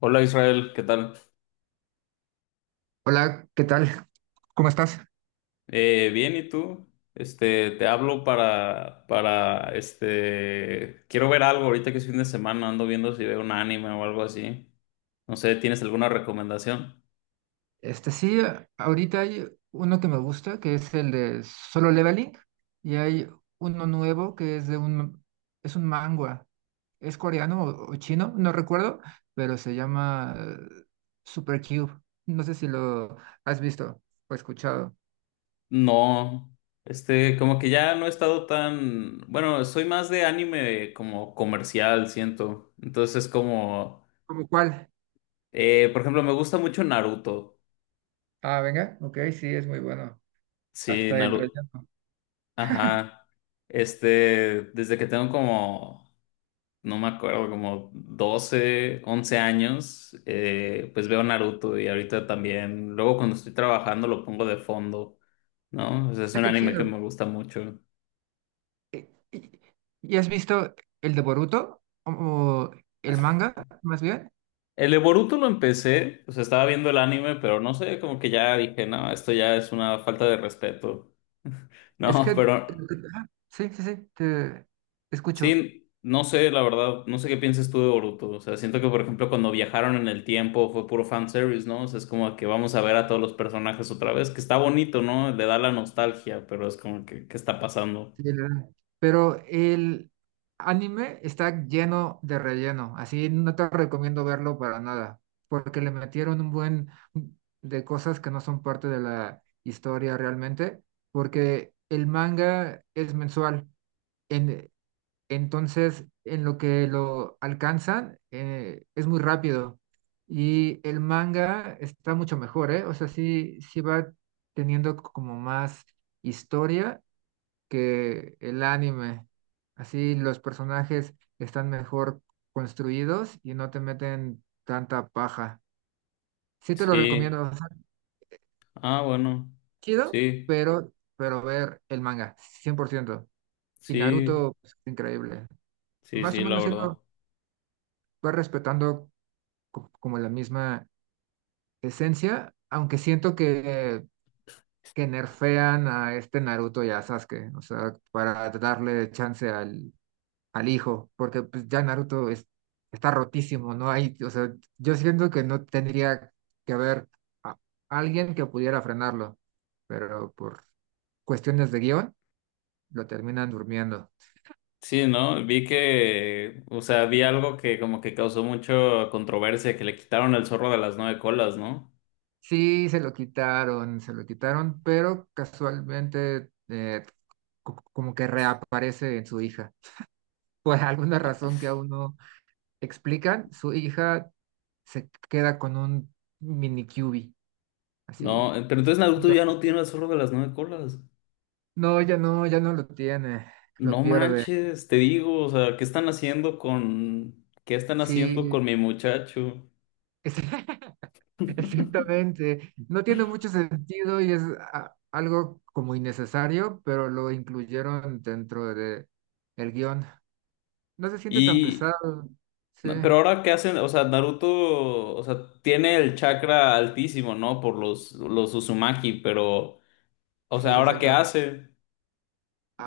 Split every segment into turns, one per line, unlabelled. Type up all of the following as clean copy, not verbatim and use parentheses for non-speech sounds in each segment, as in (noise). Hola Israel, ¿qué tal?
Hola, ¿qué tal? ¿Cómo estás?
Bien, ¿y tú? Te hablo quiero ver algo ahorita que es fin de semana, ando viendo si veo un anime o algo así. No sé, ¿tienes alguna recomendación?
Sí, ahorita hay uno que me gusta, que es el de Solo Leveling, y hay uno nuevo que es de un, es un manga, es coreano o chino, no recuerdo, pero se llama Super Cube. No sé si lo has visto o escuchado.
No, como que ya no he estado tan, bueno, soy más de anime como comercial, siento. Entonces, como,
¿Cómo cuál?
por ejemplo, me gusta mucho Naruto.
Ah, venga, ok, sí, es muy bueno.
Sí,
Hasta el
Naruto,
relleno.
ajá. Desde que tengo como no me acuerdo, como 12 11 años, pues veo Naruto y ahorita también, luego cuando estoy trabajando lo pongo de fondo, ¿no? O sea, es
Ah,
un
qué
anime que me
chido.
gusta mucho.
¿Y, y- y has visto el de Boruto? ¿O el manga, más bien?
El de Boruto lo empecé, o sea, estaba viendo el anime, pero no sé, como que ya dije, no, esto ya es una falta de respeto. (laughs)
Es
No,
que,
pero
ah, sí, sí, sí, te escucho.
sí, no sé, la verdad, no sé qué piensas tú de Boruto. O sea, siento que, por ejemplo, cuando viajaron en el tiempo fue puro fanservice, ¿no? O sea, es como que vamos a ver a todos los personajes otra vez, que está bonito, ¿no? Le da la nostalgia, pero es como que, ¿qué está pasando?
Sí, la verdad. Pero el anime está lleno de relleno, así no te recomiendo verlo para nada, porque le metieron un buen de cosas que no son parte de la historia realmente, porque el manga es mensual. En, Entonces, en lo que lo alcanzan, es muy rápido. Y el manga está mucho mejor, ¿eh? O sea, sí, sí va teniendo como más historia que el anime. Así los personajes están mejor construidos y no te meten tanta paja. Sí te lo
Sí,
recomiendo, o sea,
ah, bueno,
chido,
sí,
pero ver el manga, 100%. Y
sí,
Naruto es increíble.
sí,
Más o
sí, la
menos sí
verdad.
lo va respetando como la misma esencia, aunque siento que nerfean a este Naruto y a Sasuke, o sea, para darle chance al hijo, porque pues, ya está rotísimo, ¿no? Hay, o sea, yo siento que no tendría que haber a- alguien que pudiera frenarlo, pero por cuestiones de guión lo terminan durmiendo.
Sí, ¿no? O sea, vi algo que como que causó mucha controversia, que le quitaron el zorro de las nueve colas, ¿no?
Sí, se lo quitaron, pero casualmente como que reaparece en su hija, por alguna razón que aún no explican. Su hija se queda con un mini QB,
No,
así.
pero
Así.
entonces Naruto ya
Entonces,
no tiene el zorro de las nueve colas.
no, ya no, ya no lo tiene, lo
No
pierde.
manches, te digo, o sea, ¿ qué están haciendo
Sí,
con mi muchacho?
es- (laughs) exactamente. No tiene mucho sentido y es algo como innecesario, pero lo incluyeron dentro de el guión. No se siente tan
Y,
pesado. Sí,
no, pero ahora qué hacen, o sea, Naruto, o sea, tiene el chakra altísimo, ¿no? Por los Uzumaki, pero, o
sí,
sea, ¿ahora qué
exactamente.
hace?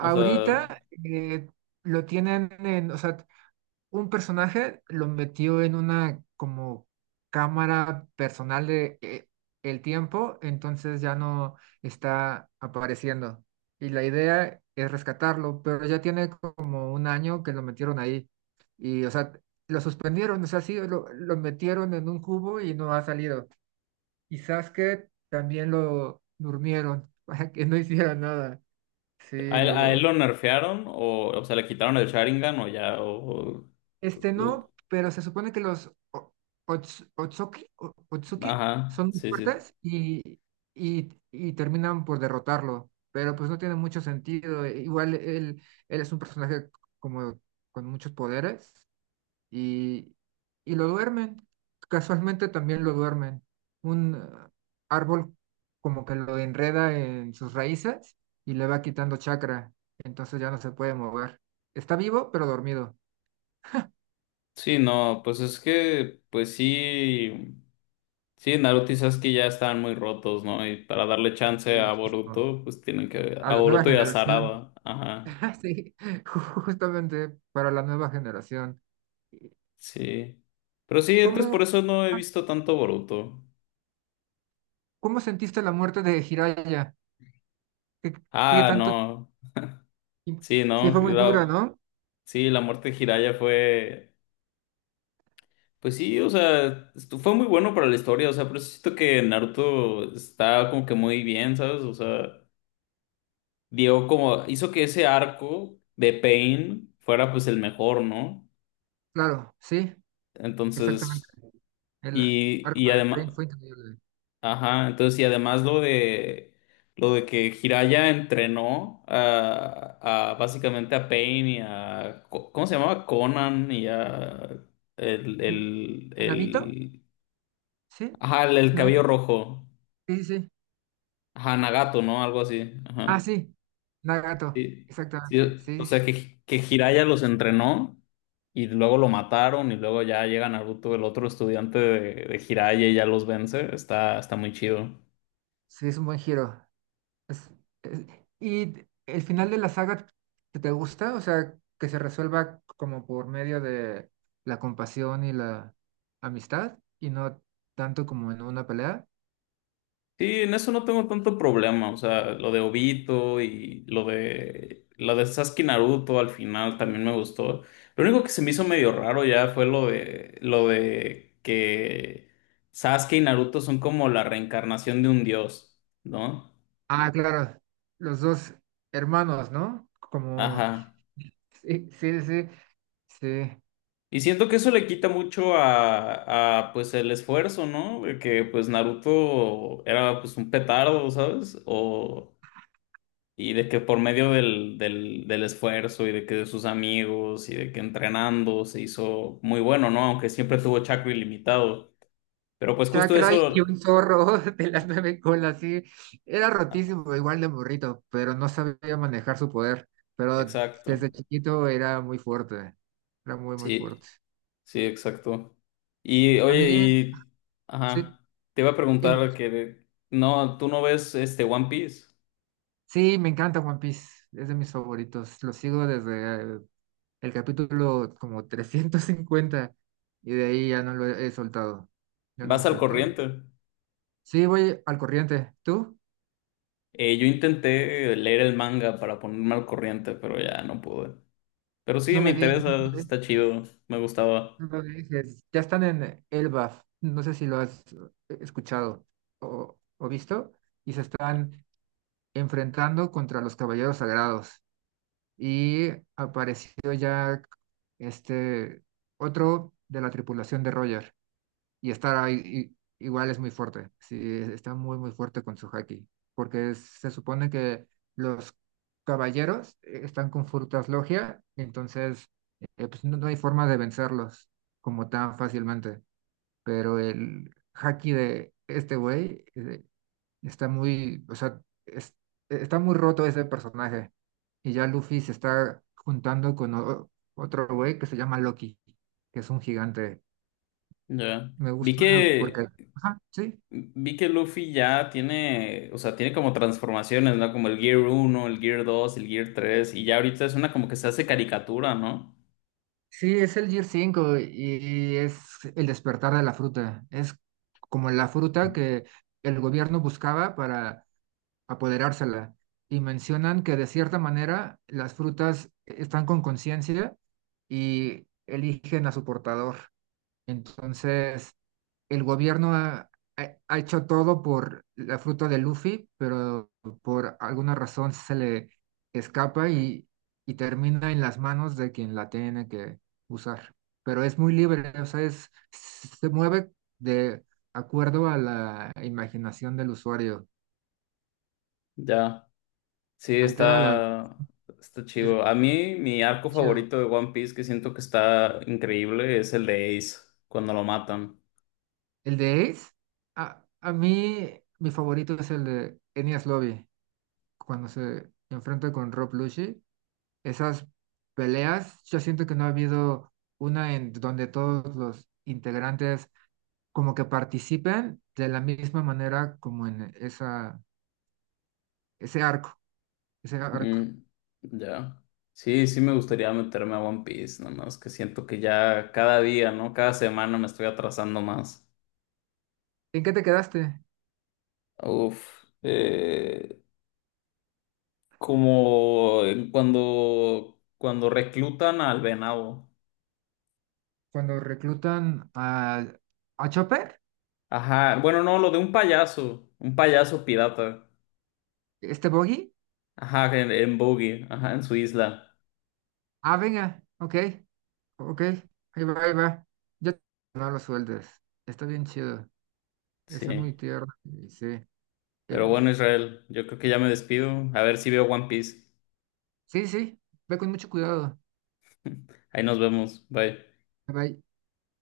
O sea,
eh, lo tienen en, o sea, un personaje lo metió en una como cámara personal de el tiempo, entonces ya no está apareciendo. Y la idea es rescatarlo, pero ya tiene como un año que lo metieron ahí. Y, o sea, lo suspendieron, o sea, sí, lo metieron en un cubo y no ha salido. Y Sasuke también lo durmieron (laughs) para que no hiciera nada. Sí,
¿a él
lo.
lo nerfearon o sea, le quitaron el Sharingan o ya,
Este
o-
no, pero se supone que los Otsuki, Otsuki
ajá,
son muy
sí, sí.
fuertes y terminan por derrotarlo, pero pues no tiene mucho sentido. Igual él, él es un personaje como con muchos poderes y, y lo duermen. Casualmente también lo duermen. Un árbol como que lo enreda en sus raíces y le va quitando chakra, entonces ya no se puede mover. Está vivo, pero dormido.
Sí, no, pues es que, pues sí. Sí, Naruto y Sasuke ya estaban muy rotos, ¿no? Y para darle
Sí,
chance a
muchísimo,
Boruto, pues tienen que...
a
A
la nueva
Boruto y a
generación.
Sarada. Ajá,
(laughs) Sí, justamente para la nueva generación.
sí. Pero sí, entonces por
¿Cómo,
eso no he
ah,
visto tanto Boruto.
cómo sentiste la muerte de Jiraiya? ¿Qué, qué
Ah,
tanto
no.
tiempo?
Sí,
Sí,
¿no?
fue muy dura, ¿no?
Sí, la muerte de Jiraiya fue... Pues sí, o sea, fue muy bueno para la historia, o sea, pero siento que Naruto está como que muy bien, ¿sabes? O sea, dio como... Hizo que ese arco de Pain fuera pues el mejor, ¿no?
Claro, sí,
Entonces...
exactamente. El
Y
arco de
además,
Pain fue increíble.
ajá, entonces, y además lo de que Jiraiya entrenó a básicamente a Pain y a ¿cómo se llamaba? Conan y a
N- ¿Nabito?
el
Sí,
ajá, el
no
cabello
sé
rojo.
si- sí, sí. Sí.
Ajá, Nagato, ¿no? Algo así. Ajá.
Ah, sí, Nagato,
Sí, sí,
exactamente.
o
Sí, sí,
sea que Jiraiya los entrenó y luego lo mataron y luego ya llega Naruto, el otro estudiante de Jiraiya y ya los vence. Está muy chido.
sí, es un buen giro. Es- es- ¿Y el final de la saga te, te gusta? O sea, que se resuelva como por medio de la compasión y la amistad y no tanto como en una pelea.
Sí, en eso no tengo tanto problema, o sea, lo de Obito y lo de Sasuke y Naruto al final también me gustó. Lo único que se me hizo medio raro ya fue lo de que Sasuke y Naruto son como la reencarnación de un dios, ¿no?
Ah, claro, los dos hermanos, ¿no? Como,
Ajá.
sí, sí, sí, sí.
Y siento que eso le quita mucho a, pues el esfuerzo, ¿no? De que pues Naruto era pues un petardo, ¿sabes? O Y de que por medio del esfuerzo y de que de sus amigos y de que entrenando se hizo muy bueno, ¿no? Aunque siempre tuvo chakra ilimitado. Pero pues justo
Chakra y
eso.
un zorro (laughs) de las nueve colas, sí. Era
ah,
rotísimo, igual de burrito, pero no sabía manejar su poder. Pero
Exacto.
desde chiquito era muy fuerte, era muy, muy fuerte.
Sí, sí, exacto. Y
A mí,
oye.
sí,
Ajá. Te iba a
el-
preguntar que. De- No, tú no ves One Piece.
sí, me encanta One Piece, es de mis favoritos. Lo sigo desde el capítulo como (laughs) 350 y de ahí ya no lo he soltado. Ya no lo he
Vas al
soltado.
corriente.
Sí, voy al corriente. ¿Tú?
Yo intenté leer el manga para ponerme al corriente, pero ya no pude. Pero sí,
No
me
me digas,
interesa,
no me
está
dejes,
chido, me gustaba.
no me dejes. Ya están en Elbaf, no sé si lo has escuchado o visto, y se están enfrentando contra los Caballeros Sagrados, y apareció ya este otro de la tripulación de Roger y está ahí igual es muy fuerte, sí, está muy muy fuerte con su haki, porque se supone que los caballeros están con frutas logia, entonces pues no, no hay forma de vencerlos como tan fácilmente, pero el haki de este güey está muy, o sea, es- está muy roto ese personaje. Y ya Luffy se está juntando con otro güey que se llama Loki, que es un gigante.
Ya.
Me
Vi
gusta porque,
que
ajá, sí,
vi que Luffy ya tiene, o sea, tiene como transformaciones, ¿no? Como el Gear 1, el Gear 2, el Gear 3, y ya ahorita es una como que se hace caricatura, ¿no?
sí, es el Gear 5 y es el despertar de la fruta. Es como la fruta que el gobierno buscaba para apoderársela. Y mencionan que de cierta manera las frutas están con conciencia y eligen a su portador. Entonces, el gobierno ha hecho todo por la fruta de Luffy, pero por alguna razón se le escapa y termina en las manos de quien la tiene que usar. Pero es muy libre, o sea, se mueve de acuerdo a la imaginación del usuario.
Ya. Sí,
Altera la...
está
Es
chido. A mí mi arco
chido.
favorito de One Piece que siento que está increíble es el de Ace cuando lo matan.
El de Ace, a mí mi favorito es el de Enies Lobby, cuando se enfrenta con Rob Lucci, esas peleas, yo siento que no ha habido una en donde todos los integrantes como que participen de la misma manera como en esa, ese arco, ese arco.
Mm, ya. Sí, sí me gustaría meterme a One Piece, nada más que siento que ya cada día, ¿no? Cada semana me estoy atrasando más.
¿En qué te quedaste?
Uf, como en cuando reclutan al venado.
Cuando reclutan a Chopper,
Ajá, bueno, no, lo de un payaso pirata.
este Boggy.
Ajá, en, Boggy, ajá, en su isla.
Ah, venga, ok, ok, ahí va, ahí va. Yo no lo sueldes. Está bien chido. Está
Sí.
muy tierno. Y sí,
Pero bueno,
el...
Israel, yo creo que ya me despido. A ver si veo One Piece.
Sí, sí, ve con mucho cuidado.
Ahí nos vemos. Bye.
Bye.